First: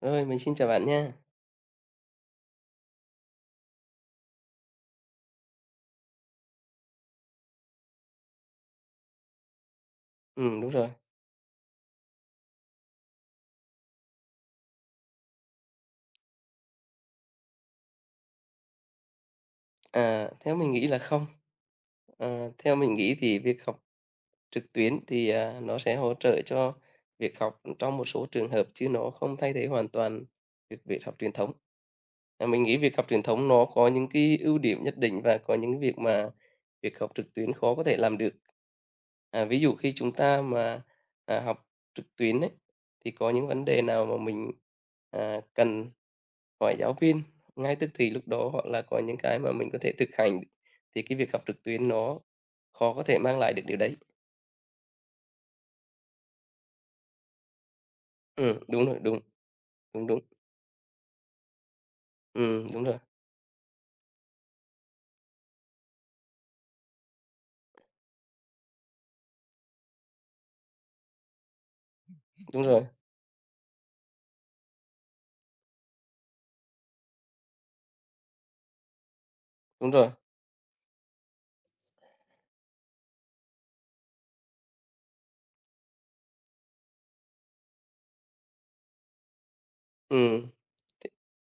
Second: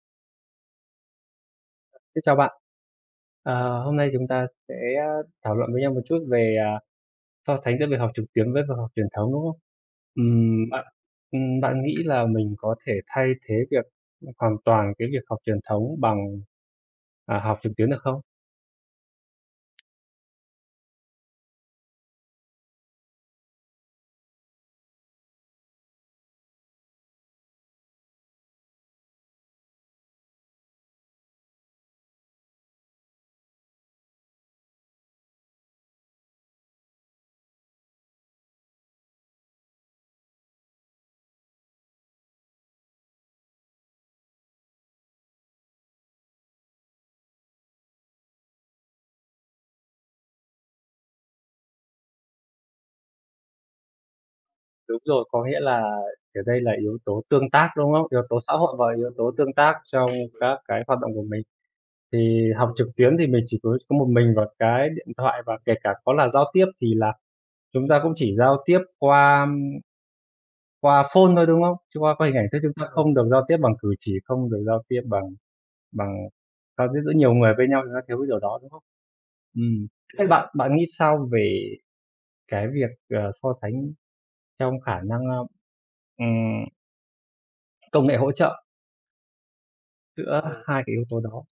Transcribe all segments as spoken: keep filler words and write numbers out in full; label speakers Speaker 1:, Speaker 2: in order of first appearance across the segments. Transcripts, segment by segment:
Speaker 1: Rồi, mình xin chào bạn nha.
Speaker 2: Xin chào bạn. Ờ, hôm nay chúng ta sẽ thảo luận với nhau một chút về, à, so sánh giữa việc học trực tuyến với việc học truyền thống, đúng không?
Speaker 1: Ừ, đúng
Speaker 2: Ừm, bạn
Speaker 1: rồi.
Speaker 2: ừm, bạn nghĩ là mình có thể thay thế việc hoàn toàn cái việc học truyền thống bằng, à, học trực tuyến được không?
Speaker 1: À, theo mình nghĩ là không. Ờ, theo mình nghĩ thì việc học trực tuyến thì, à, nó sẽ hỗ trợ cho việc học trong một số trường hợp chứ nó không thay thế hoàn toàn việc việc học truyền thống. À, mình nghĩ việc học truyền thống nó có những cái ưu điểm nhất định và có những việc mà việc học trực tuyến khó có thể làm được. À, ví dụ khi chúng ta mà, à, học trực tuyến ấy, thì có những vấn đề nào mà mình, à, cần hỏi giáo viên ngay tức thì lúc đó, hoặc là có những cái mà mình có thể thực hành thì cái việc học trực tuyến nó khó có thể mang lại được điều đấy.
Speaker 2: Đúng rồi, có nghĩa là ở đây là yếu tố tương tác, đúng không? Yếu tố xã
Speaker 1: Ừm,
Speaker 2: hội
Speaker 1: đúng
Speaker 2: và
Speaker 1: rồi,
Speaker 2: yếu
Speaker 1: đúng,
Speaker 2: tố tương tác
Speaker 1: đúng,
Speaker 2: trong
Speaker 1: đúng.
Speaker 2: các cái hoạt động của mình. Thì
Speaker 1: Ừm,
Speaker 2: học
Speaker 1: đúng
Speaker 2: trực
Speaker 1: rồi,
Speaker 2: tuyến thì mình chỉ có có một mình vào cái điện thoại và kể cả có là giao tiếp thì là chúng ta cũng chỉ giao tiếp qua qua phone thôi, đúng không? Chứ qua qua hình ảnh thôi
Speaker 1: đúng
Speaker 2: chúng
Speaker 1: rồi,
Speaker 2: ta Ờ. không được giao tiếp bằng cử chỉ, không được giao tiếp bằng bằng giao tiếp giữa nhiều người với nhau, chúng ta thiếu cái điều đó, đúng không? Ừm.
Speaker 1: đúng rồi.
Speaker 2: Thế bạn bạn nghĩ sao về cái việc, ờ, so sánh trong khả năng, ơ, ừm, công nghệ hỗ trợ giữa
Speaker 1: Ừm.
Speaker 2: Ờ. hai cái yếu tố đó?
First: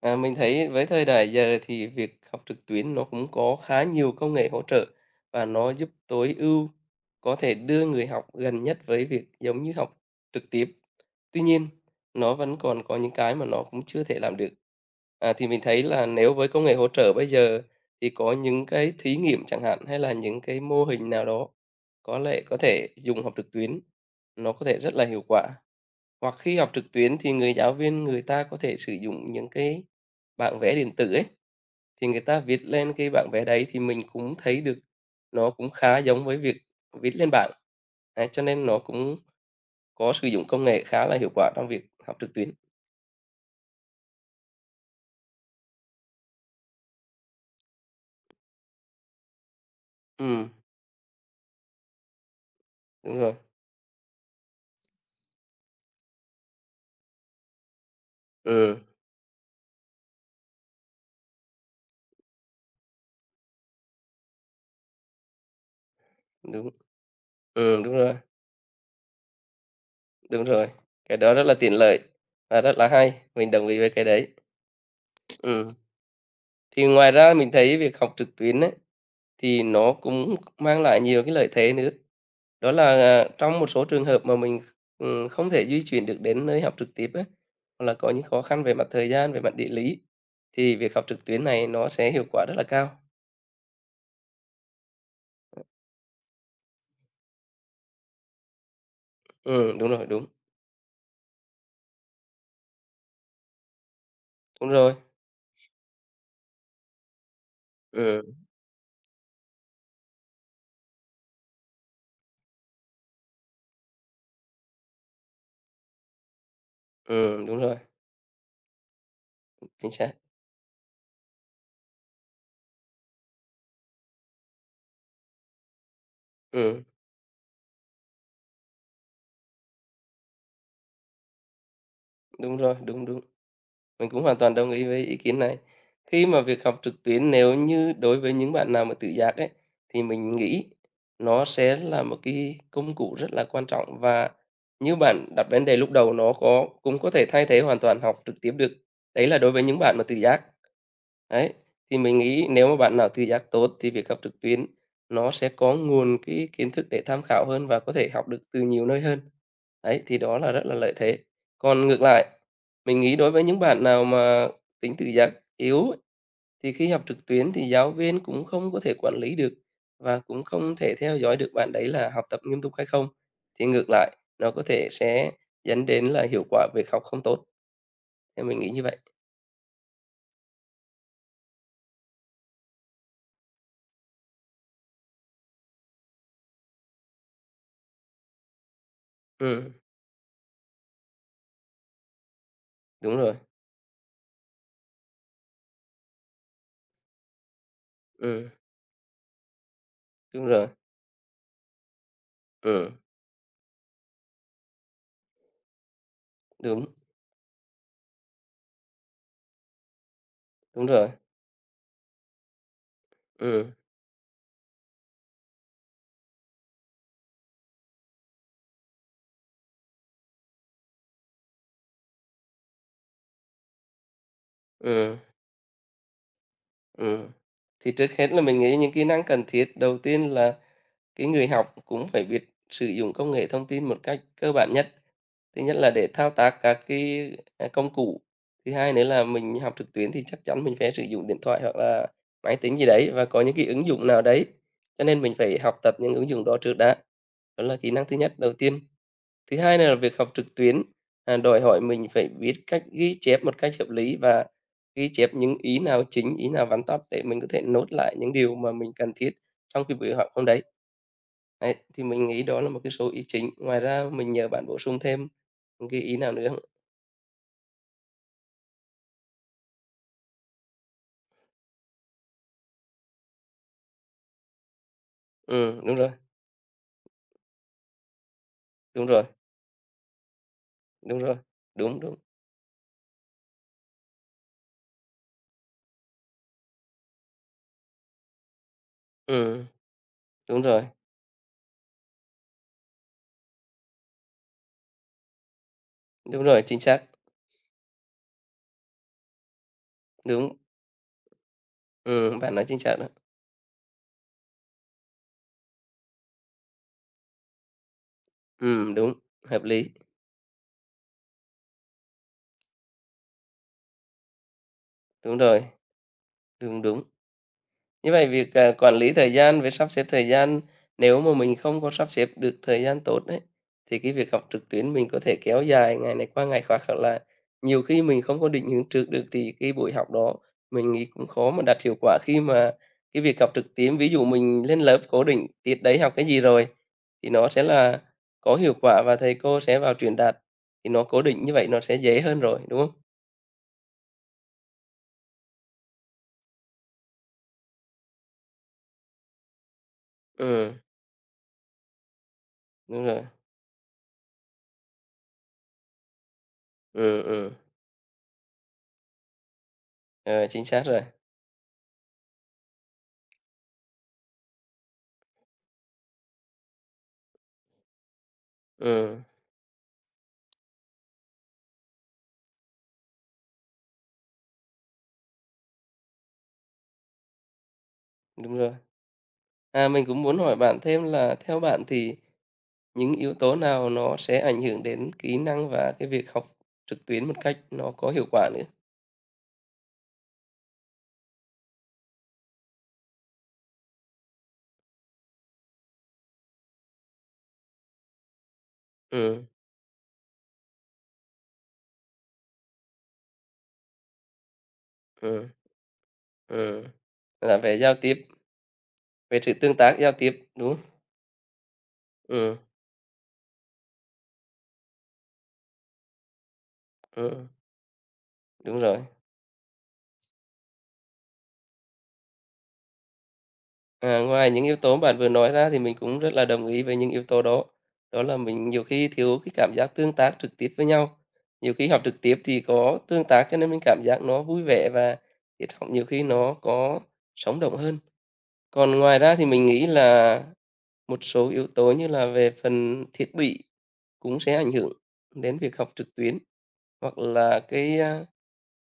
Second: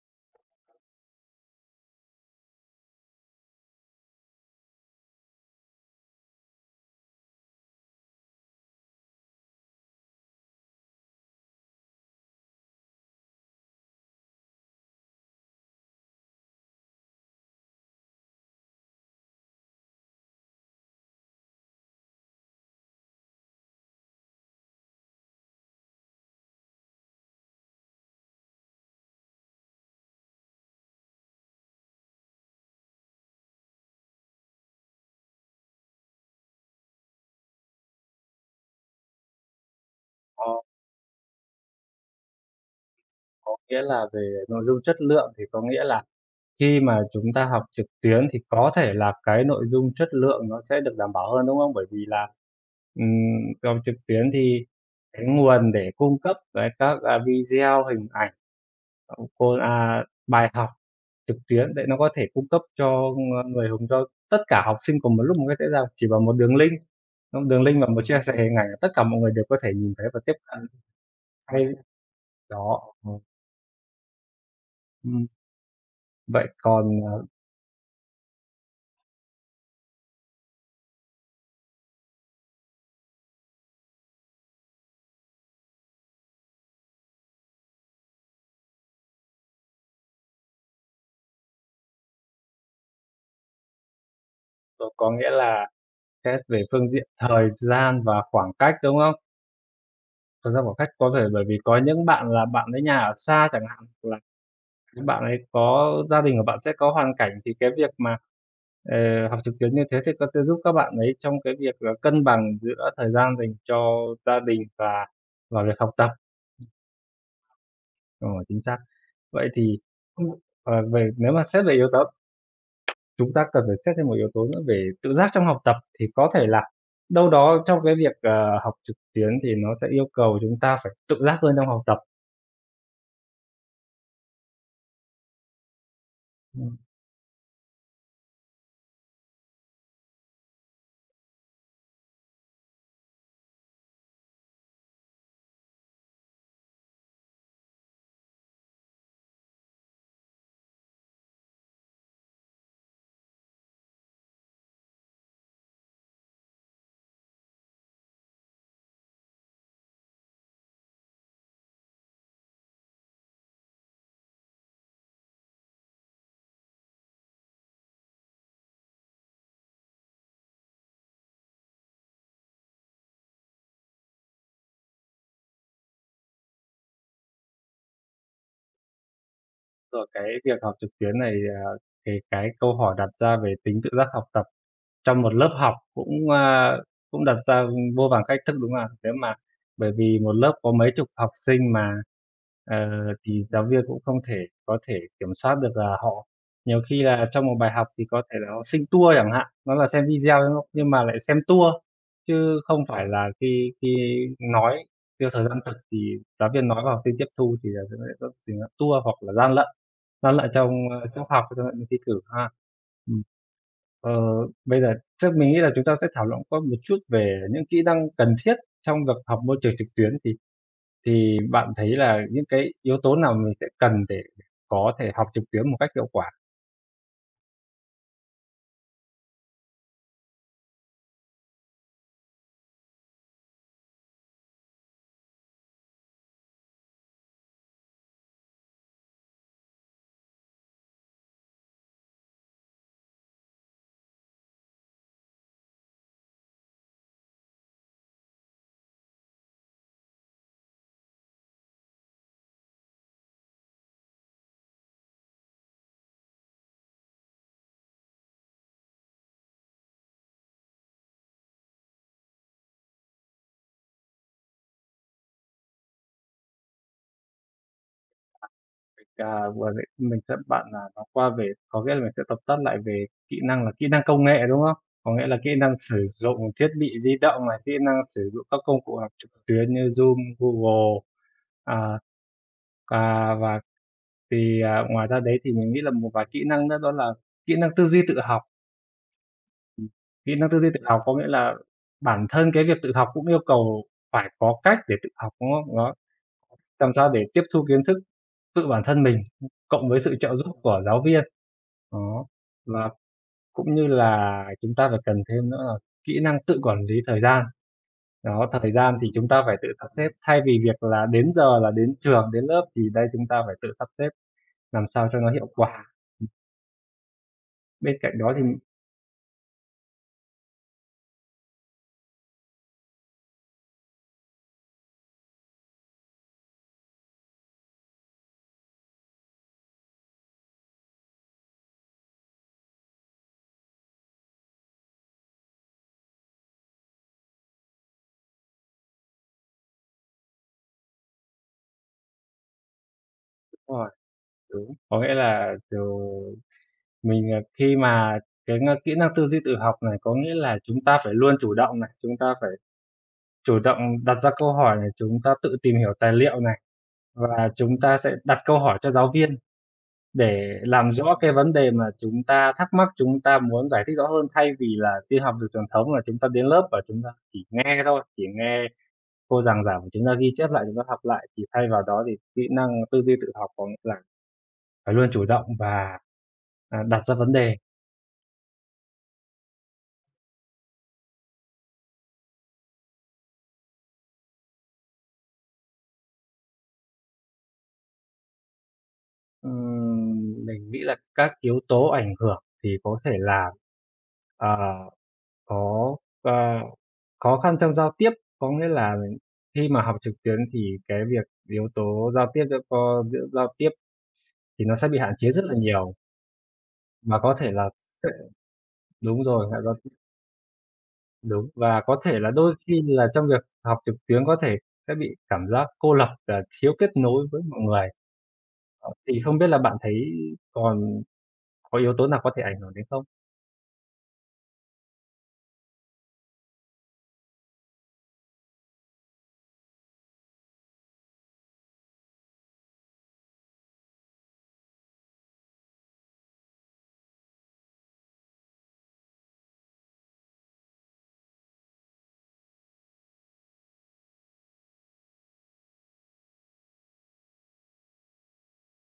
Speaker 1: À, mình thấy với thời đại giờ thì việc học trực tuyến nó cũng có khá nhiều công nghệ hỗ trợ và nó giúp tối ưu, có thể đưa người học gần nhất với việc giống như học trực tiếp. Tuy nhiên, nó vẫn còn có những cái mà nó cũng chưa thể làm được. À, thì mình thấy là nếu với công nghệ hỗ trợ bây giờ thì có những cái thí nghiệm chẳng hạn, hay là những cái mô hình nào đó có lẽ có thể dùng học trực tuyến, nó có thể rất là hiệu quả. Hoặc khi học trực tuyến thì người giáo viên người ta có thể sử dụng những cái bảng vẽ điện tử ấy, thì người ta viết lên cái bảng vẽ đấy thì mình cũng thấy được nó cũng khá giống với việc viết lên bảng. Đấy, cho nên nó cũng có sử dụng
Speaker 2: Có
Speaker 1: công nghệ khá là hiệu quả trong việc học trực tuyến.
Speaker 2: có nghĩa là về nội dung chất lượng, thì có nghĩa là khi mà chúng ta học trực tuyến thì có thể là cái nội dung chất lượng
Speaker 1: Ừm,
Speaker 2: nó sẽ được đảm bảo hơn, đúng không? Bởi vì là Ừm,
Speaker 1: đúng rồi.
Speaker 2: học trực tuyến thì cái nguồn để cung cấp cái các, à, video, hình ảnh,
Speaker 1: Ừ,
Speaker 2: ờ, cô à, bài học trực tuyến để nó có thể cung cấp cho ng người hùng cho tất cả học sinh cùng một lúc một cách dễ dàng chỉ bằng một đường
Speaker 1: đúng.
Speaker 2: link. Không, đường
Speaker 1: Ừ,
Speaker 2: link và
Speaker 1: đúng
Speaker 2: một
Speaker 1: rồi,
Speaker 2: chia sẻ hình ảnh tất cả mọi người đều có thể nhìn thấy và tiếp
Speaker 1: đúng
Speaker 2: cận
Speaker 1: rồi. Cái đó rất là
Speaker 2: ngay
Speaker 1: tiện lợi và rất
Speaker 2: đó.
Speaker 1: là
Speaker 2: Ừ.
Speaker 1: hay, mình đồng ý với cái đấy.
Speaker 2: Ừm,
Speaker 1: Ừm.
Speaker 2: vậy
Speaker 1: Thì
Speaker 2: còn,
Speaker 1: ngoài
Speaker 2: ờ,
Speaker 1: ra mình thấy việc học trực tuyến ấy, thì nó cũng mang lại nhiều cái lợi thế nữa. Đó là, à, trong một số trường hợp mà mình, ừm, không thể di chuyển được đến nơi học trực tiếp á, hoặc là có những khó khăn về mặt thời gian, về mặt địa lý, thì việc học trực tuyến này nó sẽ hiệu quả rất là cao.
Speaker 2: có có nghĩa là xét về phương diện thời gian và khoảng cách, đúng không?
Speaker 1: Ừm, đúng rồi, đúng,
Speaker 2: Thời gian, khoảng cách, có thể bởi vì có những bạn là bạn ấy nhà ở xa chẳng hạn, là
Speaker 1: đúng rồi.
Speaker 2: những bạn ấy có gia đình, của bạn sẽ có hoàn cảnh, thì cái việc mà,
Speaker 1: Ừm,
Speaker 2: ờ, học trực tuyến như thế thì có sẽ giúp các bạn ấy trong cái việc là cân bằng giữa thời gian dành cho gia đình và và việc học tập.
Speaker 1: ừm, đúng rồi,
Speaker 2: Ờ, chính xác. Vậy thì
Speaker 1: chính xác.
Speaker 2: không ờ, về nếu mà xét về yếu tố, chúng ta cần phải xét thêm một yếu tố nữa về tự giác trong học tập, thì có thể là
Speaker 1: Ừm,
Speaker 2: đâu đó trong cái việc, ờ, học trực tuyến thì nó sẽ yêu cầu chúng ta phải tự giác hơn trong học tập.
Speaker 1: đúng rồi, đúng, đúng. Mình cũng hoàn toàn đồng ý với ý kiến này. Khi mà việc học trực tuyến, nếu như đối với những bạn nào mà tự giác ấy, thì mình nghĩ nó sẽ là một cái công cụ rất là quan trọng, và như bạn đặt vấn đề lúc đầu, nó có cũng có thể thay thế hoàn toàn học trực tiếp được. Đấy là đối với những bạn mà tự giác. Đấy, thì mình nghĩ nếu mà bạn nào tự giác tốt thì việc học trực tuyến nó sẽ có nguồn cái kiến thức để tham khảo hơn và có thể học được từ nhiều nơi hơn. Đấy, thì đó là rất là lợi thế. Còn ngược lại, mình nghĩ đối với những bạn nào mà tính tự giác yếu thì khi học trực tuyến thì giáo viên cũng không có thể quản lý được và cũng không thể theo dõi được bạn đấy là học tập nghiêm túc hay không. Thì ngược lại, nó có thể sẽ dẫn đến là hiệu quả việc học không tốt, theo mình nghĩ như vậy.
Speaker 2: Rồi cái việc học trực tuyến này, à, thì cái câu hỏi đặt ra về tính tự giác học tập trong một lớp học cũng, a, cũng đặt ra vô vàn thách thức, đúng không ạ? Nếu mà
Speaker 1: Ừm,
Speaker 2: bởi vì một lớp có mấy chục học sinh mà, ờ,
Speaker 1: đúng rồi,
Speaker 2: thì giáo viên cũng không thể có thể kiểm soát được là họ, nhiều khi là trong một bài học thì có thể
Speaker 1: ừm,
Speaker 2: là học sinh tua chẳng hạn, nó là xem video,
Speaker 1: đúng
Speaker 2: đúng
Speaker 1: rồi,
Speaker 2: không? Nhưng mà lại xem tua, chứ không
Speaker 1: ừm,
Speaker 2: phải là khi khi nói theo thời gian thực, thì giáo viên nói
Speaker 1: đúng,
Speaker 2: và học sinh tiếp thu, thì là sẽ có tình trạng tua hoặc là gian lận. Nó lại trong,
Speaker 1: đúng
Speaker 2: ơ,
Speaker 1: rồi,
Speaker 2: trong học rồi lại mình thi cử ha. Ừm.
Speaker 1: ừm,
Speaker 2: Ờ, bây giờ chắc mình nghĩ là chúng ta sẽ thảo luận qua một chút về những kỹ năng cần thiết trong việc học môi trường trực tuyến, thì thì bạn thấy là những cái yếu tố nào mình sẽ cần để có thể
Speaker 1: ừm,
Speaker 2: học trực tuyến một cách hiệu quả?
Speaker 1: ừm. Thì trước hết là mình nghĩ những kỹ năng cần thiết đầu tiên là cái người học cũng phải biết sử dụng công nghệ thông tin một cách cơ bản nhất. Thứ nhất là để thao tác các cái, à, công cụ. Thứ hai nữa là mình học trực tuyến thì chắc chắn mình phải sử dụng điện thoại hoặc là máy tính gì đấy và có những cái ứng dụng nào đấy, cho nên mình phải học tập những ứng dụng đó trước đã. Đó là kỹ năng thứ nhất, đầu tiên. Thứ hai là việc học trực tuyến, à, đòi hỏi mình phải biết cách ghi chép một cách hợp lý và ghi chép những ý nào chính, ý nào vắn tắt để mình có thể nốt lại những điều mà mình cần thiết trong cái buổi học hôm đấy. Đấy, thì mình nghĩ đó là một cái số ý chính, ngoài ra mình nhờ bạn bổ sung thêm những cái ý nào nữa không?
Speaker 2: À, vừa nãy mình sẽ bạn, là nó qua về, có nghĩa là mình sẽ tóm tắt lại về kỹ năng là kỹ năng công nghệ, đúng không? Có nghĩa là kỹ năng
Speaker 1: Ừm, đúng
Speaker 2: sử
Speaker 1: rồi,
Speaker 2: dụng thiết bị di động này, kỹ năng sử dụng các công cụ
Speaker 1: đúng
Speaker 2: học
Speaker 1: rồi,
Speaker 2: trực tuyến như Zoom, Google,
Speaker 1: đúng rồi,
Speaker 2: à,
Speaker 1: đúng, đúng.
Speaker 2: à, và thì, à, ngoài ra đấy thì mình nghĩ là một vài kỹ năng nữa, đó là kỹ năng tư duy tự học.
Speaker 1: Ừm,
Speaker 2: Kỹ năng tư
Speaker 1: đúng
Speaker 2: duy tự
Speaker 1: rồi,
Speaker 2: học có nghĩa là bản thân cái việc tự học cũng yêu cầu phải có cách để tự học, đúng không? Đó,
Speaker 1: đúng rồi, chính
Speaker 2: làm
Speaker 1: xác,
Speaker 2: sao để tiếp thu kiến thức tự bản thân mình, cộng với sự trợ
Speaker 1: đúng,
Speaker 2: giúp của giáo viên. Đó,
Speaker 1: ừm, bạn nói chính
Speaker 2: và
Speaker 1: xác đó.
Speaker 2: cũng như là chúng ta phải cần thêm nữa là kỹ năng tự quản lý thời gian. Đó, thời
Speaker 1: Ừm,
Speaker 2: gian thì
Speaker 1: đúng,
Speaker 2: chúng ta phải
Speaker 1: hợp
Speaker 2: tự sắp
Speaker 1: lý,
Speaker 2: xếp, thay vì việc là đến giờ là đến trường, đến lớp, thì đây chúng ta phải tự sắp xếp làm sao cho nó
Speaker 1: đúng
Speaker 2: hiệu
Speaker 1: rồi,
Speaker 2: quả.
Speaker 1: đúng, đúng.
Speaker 2: Bên
Speaker 1: Như
Speaker 2: cạnh
Speaker 1: vậy
Speaker 2: đó thì
Speaker 1: việc, à, quản lý thời gian với sắp xếp thời gian, nếu mà mình không có sắp xếp được thời gian tốt đấy thì cái việc học trực tuyến mình có thể kéo dài ngày này qua ngày khác, hoặc là nhiều khi mình không có định hướng trước được thì cái buổi học đó mình nghĩ cũng khó mà đạt hiệu quả. Khi mà cái việc học trực tuyến, ví dụ mình lên lớp cố định tiết đấy học cái gì rồi, thì nó sẽ là có hiệu quả và thầy cô sẽ vào truyền đạt, thì nó cố định như vậy nó sẽ dễ hơn rồi, đúng không?
Speaker 2: ờ, đúng, có nghĩa là, ờ, mình, à, khi mà cái ng kỹ năng tư duy tự học này có nghĩa là
Speaker 1: Ừm,
Speaker 2: chúng ta phải luôn chủ động này, chúng ta phải
Speaker 1: đúng rồi.
Speaker 2: chủ động đặt ra câu hỏi này, chúng ta tự tìm hiểu tài liệu này,
Speaker 1: Ừm,
Speaker 2: và
Speaker 1: ừm,
Speaker 2: chúng ta sẽ đặt câu hỏi cho giáo viên
Speaker 1: ờ,
Speaker 2: để
Speaker 1: chính xác
Speaker 2: làm
Speaker 1: rồi.
Speaker 2: rõ cái vấn đề mà chúng ta thắc mắc, chúng ta muốn giải thích rõ hơn, thay vì là đi học được truyền thống là chúng ta đến lớp và chúng ta chỉ nghe thôi, chỉ nghe
Speaker 1: Ừm,
Speaker 2: cô giảng giảng và chúng ta ghi chép lại, chúng ta học lại, thì thay vào đó thì kỹ năng tư duy tự học có nghĩa là phải luôn chủ động và, à, đặt ra vấn đề.
Speaker 1: đúng rồi. À, mình cũng muốn hỏi bạn thêm là theo bạn thì những yếu tố nào nó sẽ ảnh hưởng đến kỹ năng và cái việc học trực tuyến một cách nó có hiệu quả nữa?
Speaker 2: Ừm, mình nghĩ là các yếu tố ảnh hưởng thì có thể là, ờ, có, ờ, khó khăn trong giao tiếp, có nghĩa là mình-
Speaker 1: Ừ,
Speaker 2: khi mà học trực tuyến thì cái việc yếu tố giao tiếp giữa co giữa giao tiếp thì nó sẽ bị hạn chế rất
Speaker 1: ừ,
Speaker 2: là nhiều,
Speaker 1: ừ.
Speaker 2: và có thể
Speaker 1: Là
Speaker 2: là
Speaker 1: về giao
Speaker 2: sẽ
Speaker 1: tiếp,
Speaker 2: đúng
Speaker 1: về
Speaker 2: rồi,
Speaker 1: sự
Speaker 2: ngại giao
Speaker 1: tương
Speaker 2: tiếp,
Speaker 1: tác giao tiếp, đúng không?
Speaker 2: đúng. Và có thể là đôi
Speaker 1: Ừ,
Speaker 2: khi là trong việc học trực tuyến có thể sẽ bị cảm giác cô lập và thiếu kết nối với
Speaker 1: ừ,
Speaker 2: mọi người.
Speaker 1: đúng
Speaker 2: Ờ,
Speaker 1: rồi.
Speaker 2: thì không biết là bạn thấy còn có yếu tố nào có thể ảnh hưởng đến không?
Speaker 1: À, ngoài những yếu tố bạn vừa nói ra thì mình cũng rất là đồng ý với những yếu tố đó. Đó là mình nhiều khi thiếu cái cảm giác tương tác trực tiếp với nhau. Nhiều khi học trực tiếp thì có tương tác cho nên mình cảm giác nó vui vẻ và tiết học nhiều khi nó có sống động hơn. Còn ngoài ra thì mình nghĩ là một số yếu tố như là về phần thiết bị cũng sẽ ảnh hưởng đến việc học trực tuyến, hoặc là cái à,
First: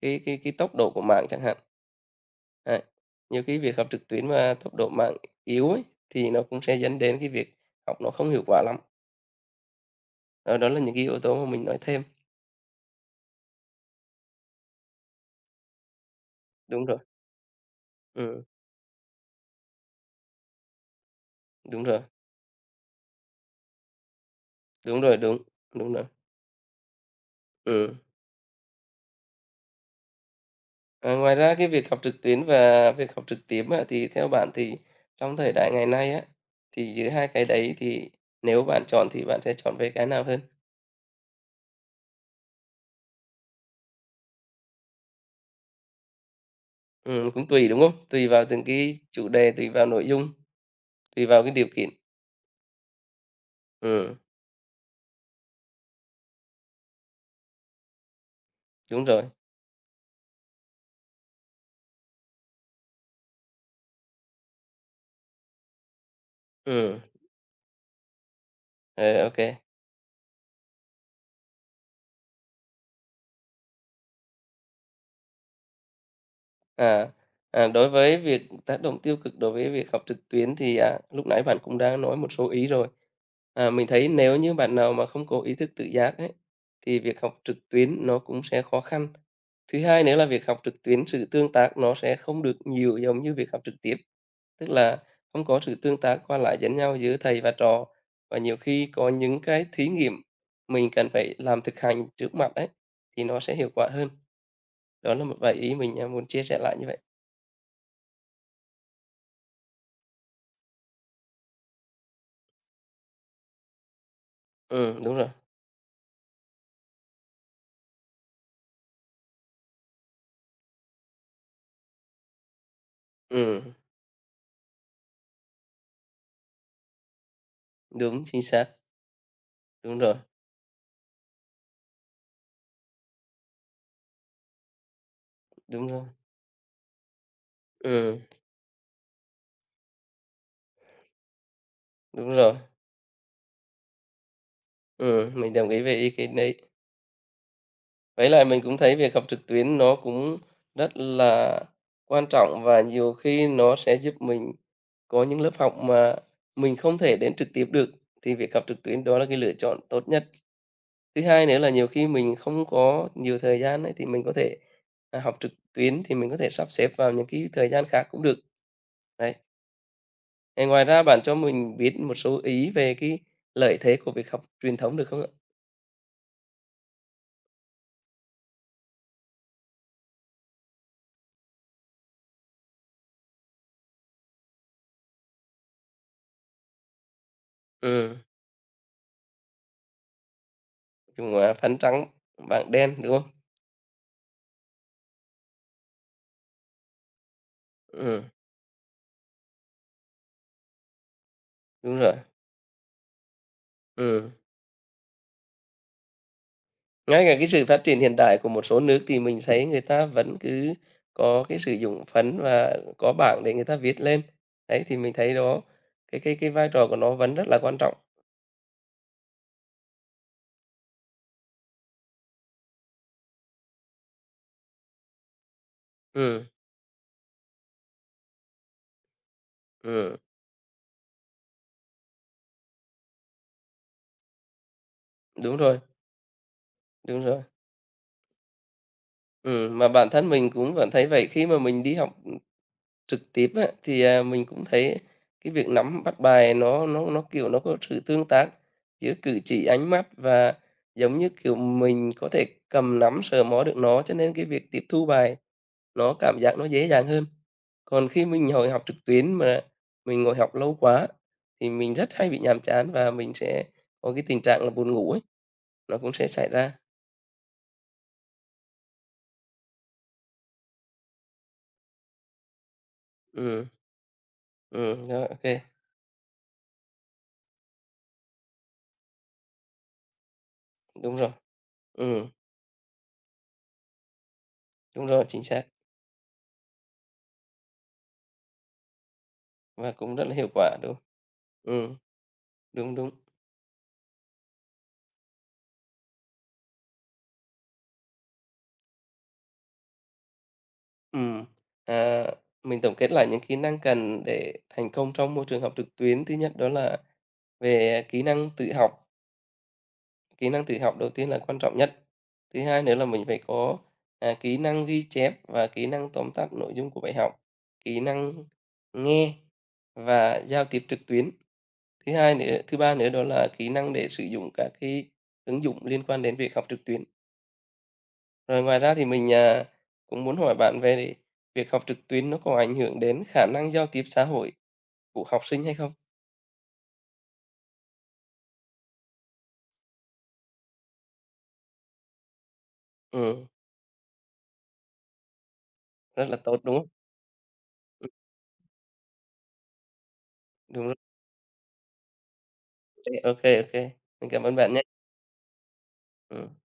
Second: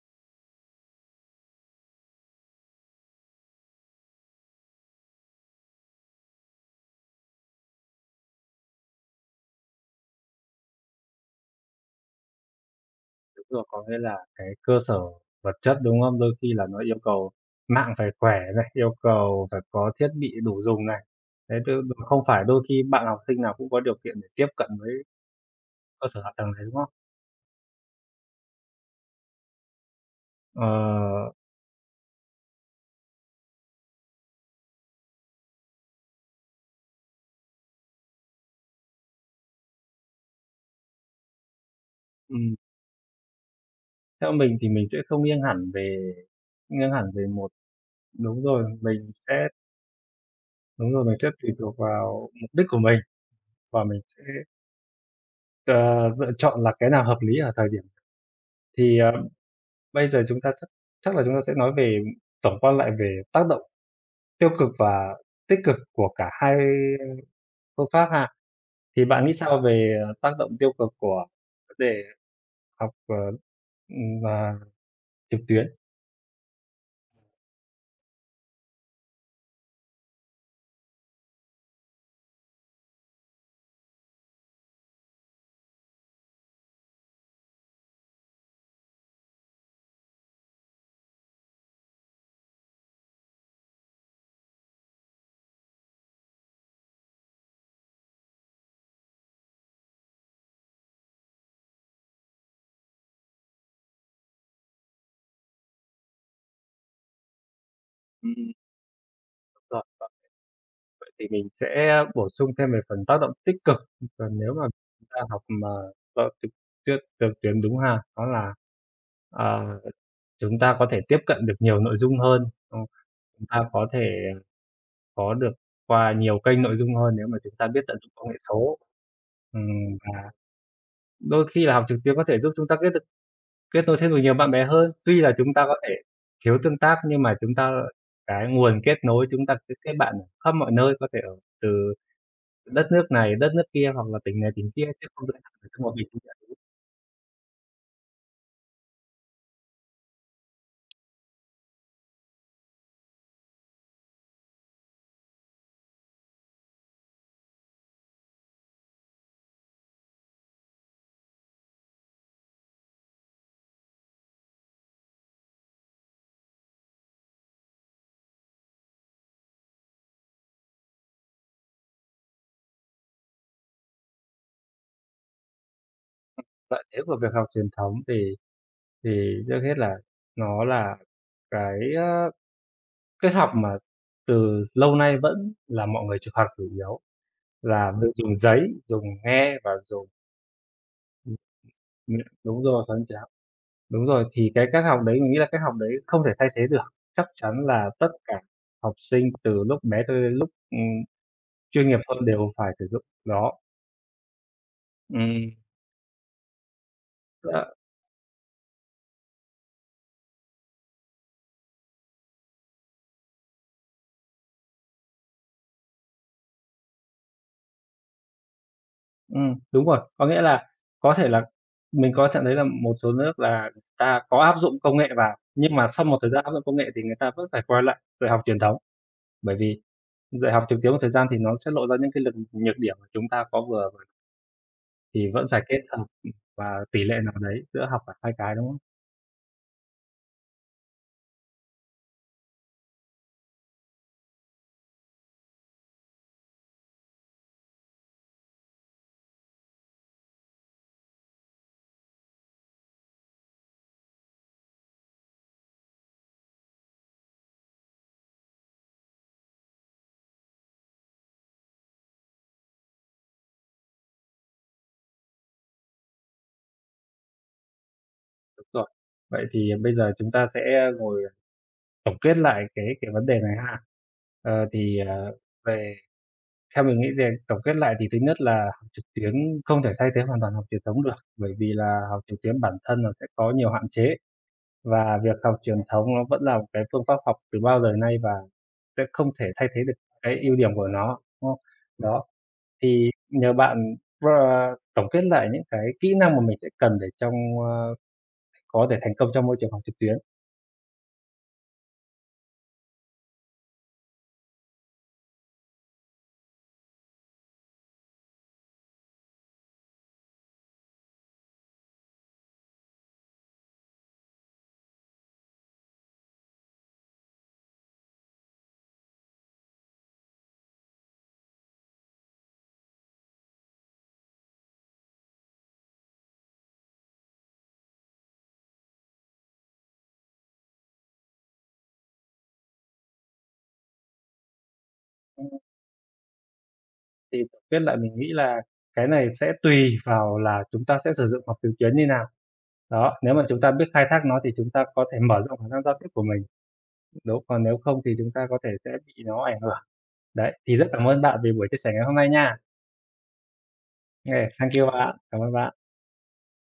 Speaker 1: cái cái cái tốc độ của mạng chẳng hạn. Đấy. Nhiều khi việc học trực tuyến mà tốc độ mạng yếu ấy, thì nó cũng sẽ dẫn đến cái việc học nó không hiệu quả lắm. Đó, đó là những cái yếu tố mà mình nói thêm.
Speaker 2: Đúng rồi, có nghĩa là cái cơ sở vật chất, đúng không? Đôi khi là nó
Speaker 1: Đúng rồi.
Speaker 2: yêu cầu mạng phải khỏe
Speaker 1: Ừm,
Speaker 2: này, yêu cầu phải có thiết bị đủ dùng này. Thế chứ
Speaker 1: đúng rồi,
Speaker 2: không phải đôi khi bạn học sinh nào cũng có điều kiện để tiếp cận với
Speaker 1: đúng rồi, đúng, đúng rồi.
Speaker 2: cơ sở hạ tầng này, đúng không?
Speaker 1: Ừm.
Speaker 2: Ờ,
Speaker 1: À, ngoài ra, cái việc học trực tuyến và việc học trực tiếp á, thì theo bạn thì trong thời đại ngày nay á, thì giữa hai cái đấy thì nếu bạn chọn thì bạn sẽ chọn về cái nào hơn?
Speaker 2: ừm, Theo mình thì mình sẽ không nghiêng hẳn về nghiêng hẳn về
Speaker 1: Ừm, cũng
Speaker 2: một
Speaker 1: tùy, đúng không? Tùy
Speaker 2: đúng
Speaker 1: vào
Speaker 2: rồi,
Speaker 1: từng cái
Speaker 2: mình
Speaker 1: chủ
Speaker 2: sẽ
Speaker 1: đề, tùy vào nội dung,
Speaker 2: đúng rồi, mình
Speaker 1: tùy
Speaker 2: sẽ
Speaker 1: vào
Speaker 2: tùy
Speaker 1: cái điều
Speaker 2: thuộc
Speaker 1: kiện.
Speaker 2: vào mục đích của mình, và mình
Speaker 1: Ừm,
Speaker 2: sẽ, ờ, lựa chọn là cái nào hợp lý ở thời điểm, thì,
Speaker 1: đúng
Speaker 2: ờ
Speaker 1: rồi.
Speaker 2: bây giờ chúng ta chắc chắc là chúng ta sẽ nói về tổng quan lại về tác động tiêu cực và tích cực của cả hai
Speaker 1: Ừm,
Speaker 2: phương pháp ha. Thì bạn
Speaker 1: ờ, ô.
Speaker 2: nghĩ sao về, ờ, tác động tiêu cực của vấn đề học, ờ, ừm, à, trực tuyến?
Speaker 1: À, à, Đối với việc tác động tiêu cực đối với việc học trực tuyến thì, à, lúc nãy bạn cũng đã nói một số ý rồi. À, mình thấy nếu như bạn nào mà không có ý thức tự giác ấy, thì việc học trực tuyến nó cũng sẽ khó khăn. Thứ hai nữa là việc học trực tuyến sự tương tác nó sẽ không được nhiều giống như việc học trực tiếp, tức là không có sự tương tác qua lại lẫn nhau giữa thầy và trò, và nhiều khi có những cái thí nghiệm mình cần phải làm thực hành trước mặt ấy, thì nó sẽ hiệu quả hơn. Đó là một vài ý mình, à, muốn chia sẻ lại như vậy.
Speaker 2: Ừm, rồi, rồi. Vậy thì mình sẽ bổ sung thêm về phần tác động tích cực, và nếu mà
Speaker 1: Ừ,
Speaker 2: chúng
Speaker 1: đúng
Speaker 2: ta
Speaker 1: rồi.
Speaker 2: học mà do trực tuyết trực tuyến đúng ha? Đó là, ờ, chúng ta có thể tiếp cận được nhiều nội dung hơn, ờ, chúng
Speaker 1: Ừ,
Speaker 2: ta có thể có được qua nhiều kênh nội dung hơn nếu mà chúng ta biết tận dụng
Speaker 1: đúng,
Speaker 2: công nghệ
Speaker 1: chính xác.
Speaker 2: số. Ừm,
Speaker 1: Đúng rồi,
Speaker 2: và đôi khi là học trực tuyến có thể giúp chúng ta kết được kết nối thêm được nhiều bạn bè hơn. Tuy là chúng ta có
Speaker 1: đúng
Speaker 2: thể
Speaker 1: rồi.
Speaker 2: thiếu tương tác nhưng mà chúng ta
Speaker 1: Ừ,
Speaker 2: cái nguồn kết nối, chúng ta sẽ kết bạn ở khắp mọi nơi, có thể ở từ
Speaker 1: đúng rồi.
Speaker 2: đất nước này, đất nước kia, hoặc là tỉnh này tỉnh kia, chứ không
Speaker 1: Ừ,
Speaker 2: giới
Speaker 1: mình
Speaker 2: hạn
Speaker 1: đồng
Speaker 2: ở
Speaker 1: ý
Speaker 2: trong một
Speaker 1: về
Speaker 2: mình
Speaker 1: ý
Speaker 2: chúng
Speaker 1: kiến
Speaker 2: ta.
Speaker 1: đấy. Với lại mình cũng thấy việc học trực tuyến nó cũng rất là quan trọng và nhiều khi nó sẽ giúp mình có những lớp học mà mình không thể đến trực tiếp được, thì việc học trực tuyến đó là cái lựa chọn tốt nhất. Thứ hai nữa là nhiều khi mình không có nhiều thời gian ấy, thì mình có thể, à, học trực tuyến thì mình có thể sắp xếp vào những cái thời gian khác cũng được, đấy. Thì ngoài ra bạn cho mình biết một số ý về cái lợi thế của việc học truyền thống được không ạ?
Speaker 2: Lợi thế của việc học truyền thống thì thì trước hết là nó là cái, ơ, cái học mà từ lâu nay vẫn là mọi người chịu học chủ yếu. Là mình
Speaker 1: Ừ.
Speaker 2: dùng giấy, dùng nghe và dùng
Speaker 1: Dùng, à, phấn trắng,
Speaker 2: miệng, đúng
Speaker 1: bảng
Speaker 2: rồi,
Speaker 1: đen,
Speaker 2: phấn
Speaker 1: đúng
Speaker 2: trắng.
Speaker 1: không?
Speaker 2: Đúng rồi, thì cái cách học đấy mình nghĩ là cách học đấy không thể thay thế được. Chắc chắn là tất
Speaker 1: Ừ,
Speaker 2: cả học sinh từ lúc bé cho đến lúc, ừm, chuyên
Speaker 1: đúng
Speaker 2: nghiệp
Speaker 1: rồi.
Speaker 2: hơn đều phải sử dụng nó.
Speaker 1: Ừ.
Speaker 2: Ừm,
Speaker 1: Ngay cả cái
Speaker 2: dạ,
Speaker 1: sự phát triển hiện đại của một số nước thì mình thấy người ta vẫn cứ có cái sử dụng phấn và có bảng để người ta viết lên. Đấy, thì mình thấy đó cái cái cái vai trò của nó vẫn rất là quan trọng.
Speaker 2: ừm, đúng rồi, có nghĩa là có thể là mình có thể thấy là một số nước là người ta có áp dụng công nghệ vào, nhưng mà sau một thời
Speaker 1: Ừ.
Speaker 2: gian áp dụng công nghệ thì người ta vẫn phải quay lại dạy học truyền thống, bởi vì
Speaker 1: Ừm,
Speaker 2: dạy học trực tuyến một thời gian thì nó sẽ lộ ra những cái lực nhược điểm mà chúng ta có vừa thì vẫn
Speaker 1: đúng
Speaker 2: phải
Speaker 1: rồi,
Speaker 2: kết hợp, ừm, và tỷ lệ
Speaker 1: đúng
Speaker 2: nào
Speaker 1: rồi.
Speaker 2: đấy giữa học cả hai cái, đúng không?
Speaker 1: Ừ, mà bản thân mình cũng vẫn thấy vậy, khi mà mình đi học trực tiếp á, thì, à, mình cũng thấy cái việc nắm bắt bài nó nó nó, kiểu, nó có sự tương tác giữa cử chỉ, ánh mắt, và giống như, kiểu, mình có thể cầm nắm, sờ mó được nó, cho nên cái việc tiếp thu bài nó cảm giác nó dễ dàng hơn. Còn khi mình ngồi học trực tuyến mà mình ngồi học lâu quá thì mình rất hay bị nhàm chán và mình sẽ có cái tình trạng là buồn ngủ ấy, nó cũng sẽ xảy ra.
Speaker 2: Đúng rồi. Vậy thì ờ, bây giờ chúng ta sẽ ngồi tổng kết lại cái cái vấn đề này
Speaker 1: Ừ.
Speaker 2: ha. Ờ,
Speaker 1: Ừ,
Speaker 2: thì,
Speaker 1: rồi,
Speaker 2: ờ,
Speaker 1: ok.
Speaker 2: về theo mình nghĩ thì tổng kết lại thì thứ nhất là học trực tuyến không thể thay thế hoàn toàn học truyền thống được,
Speaker 1: Đúng rồi.
Speaker 2: bởi vì là học
Speaker 1: Ừ,
Speaker 2: trực tuyến bản thân nó sẽ có nhiều hạn chế,
Speaker 1: đúng
Speaker 2: và
Speaker 1: rồi,
Speaker 2: việc
Speaker 1: chính
Speaker 2: học
Speaker 1: xác
Speaker 2: truyền thống nó vẫn là một cái phương pháp học từ bao đời nay và sẽ không thể thay thế
Speaker 1: và
Speaker 2: được
Speaker 1: cũng rất là
Speaker 2: cái
Speaker 1: hiệu
Speaker 2: ưu điểm
Speaker 1: quả,
Speaker 2: của
Speaker 1: đúng.
Speaker 2: nó, đúng không?
Speaker 1: Ừ,
Speaker 2: Đó.
Speaker 1: đúng,
Speaker 2: Thì
Speaker 1: đúng.
Speaker 2: nhờ bạn r tổng kết lại những cái kỹ năng mà mình sẽ cần để trong, ơ, có thể thành công trong môi trường học trực tuyến.
Speaker 1: Ừm, à, mình tổng kết lại những kỹ năng cần để thành công trong môi trường học trực tuyến. Thứ nhất đó là về kỹ năng tự học, kỹ năng tự học đầu tiên là quan trọng nhất. Thứ hai nữa là mình phải có, à, kỹ năng ghi chép và kỹ năng tóm tắt nội dung của bài học, kỹ năng nghe và giao tiếp trực tuyến. Thứ hai nữa thứ ba nữa đó là kỹ năng để sử dụng các cái ứng dụng liên quan đến việc học trực tuyến. Rồi ngoài ra thì mình, à, cũng muốn hỏi bạn về để việc học trực tuyến nó có ảnh hưởng đến khả năng giao tiếp xã hội của học sinh hay không?
Speaker 2: Thì tổng kết lại mình nghĩ là cái này sẽ tùy vào là chúng ta sẽ sử dụng học trực tuyến như nào. Đó, nếu mà
Speaker 1: Ừm,
Speaker 2: chúng ta biết khai thác nó thì chúng ta có thể mở rộng khả năng giao tiếp của
Speaker 1: rất là
Speaker 2: mình,
Speaker 1: tốt, đúng không?
Speaker 2: đúng, còn nếu không
Speaker 1: Ừm,
Speaker 2: thì chúng ta có thể sẽ bị nó ảnh hưởng. Đấy, thì
Speaker 1: đúng
Speaker 2: rất
Speaker 1: rồi.
Speaker 2: cảm ơn bạn vì buổi chia sẻ ngày hôm nay nha.
Speaker 1: Ô kê. Mình cảm
Speaker 2: Yeah,
Speaker 1: ơn bạn
Speaker 2: thank
Speaker 1: nhé.
Speaker 2: you bạn, cảm ơn bạn.
Speaker 1: Ừm.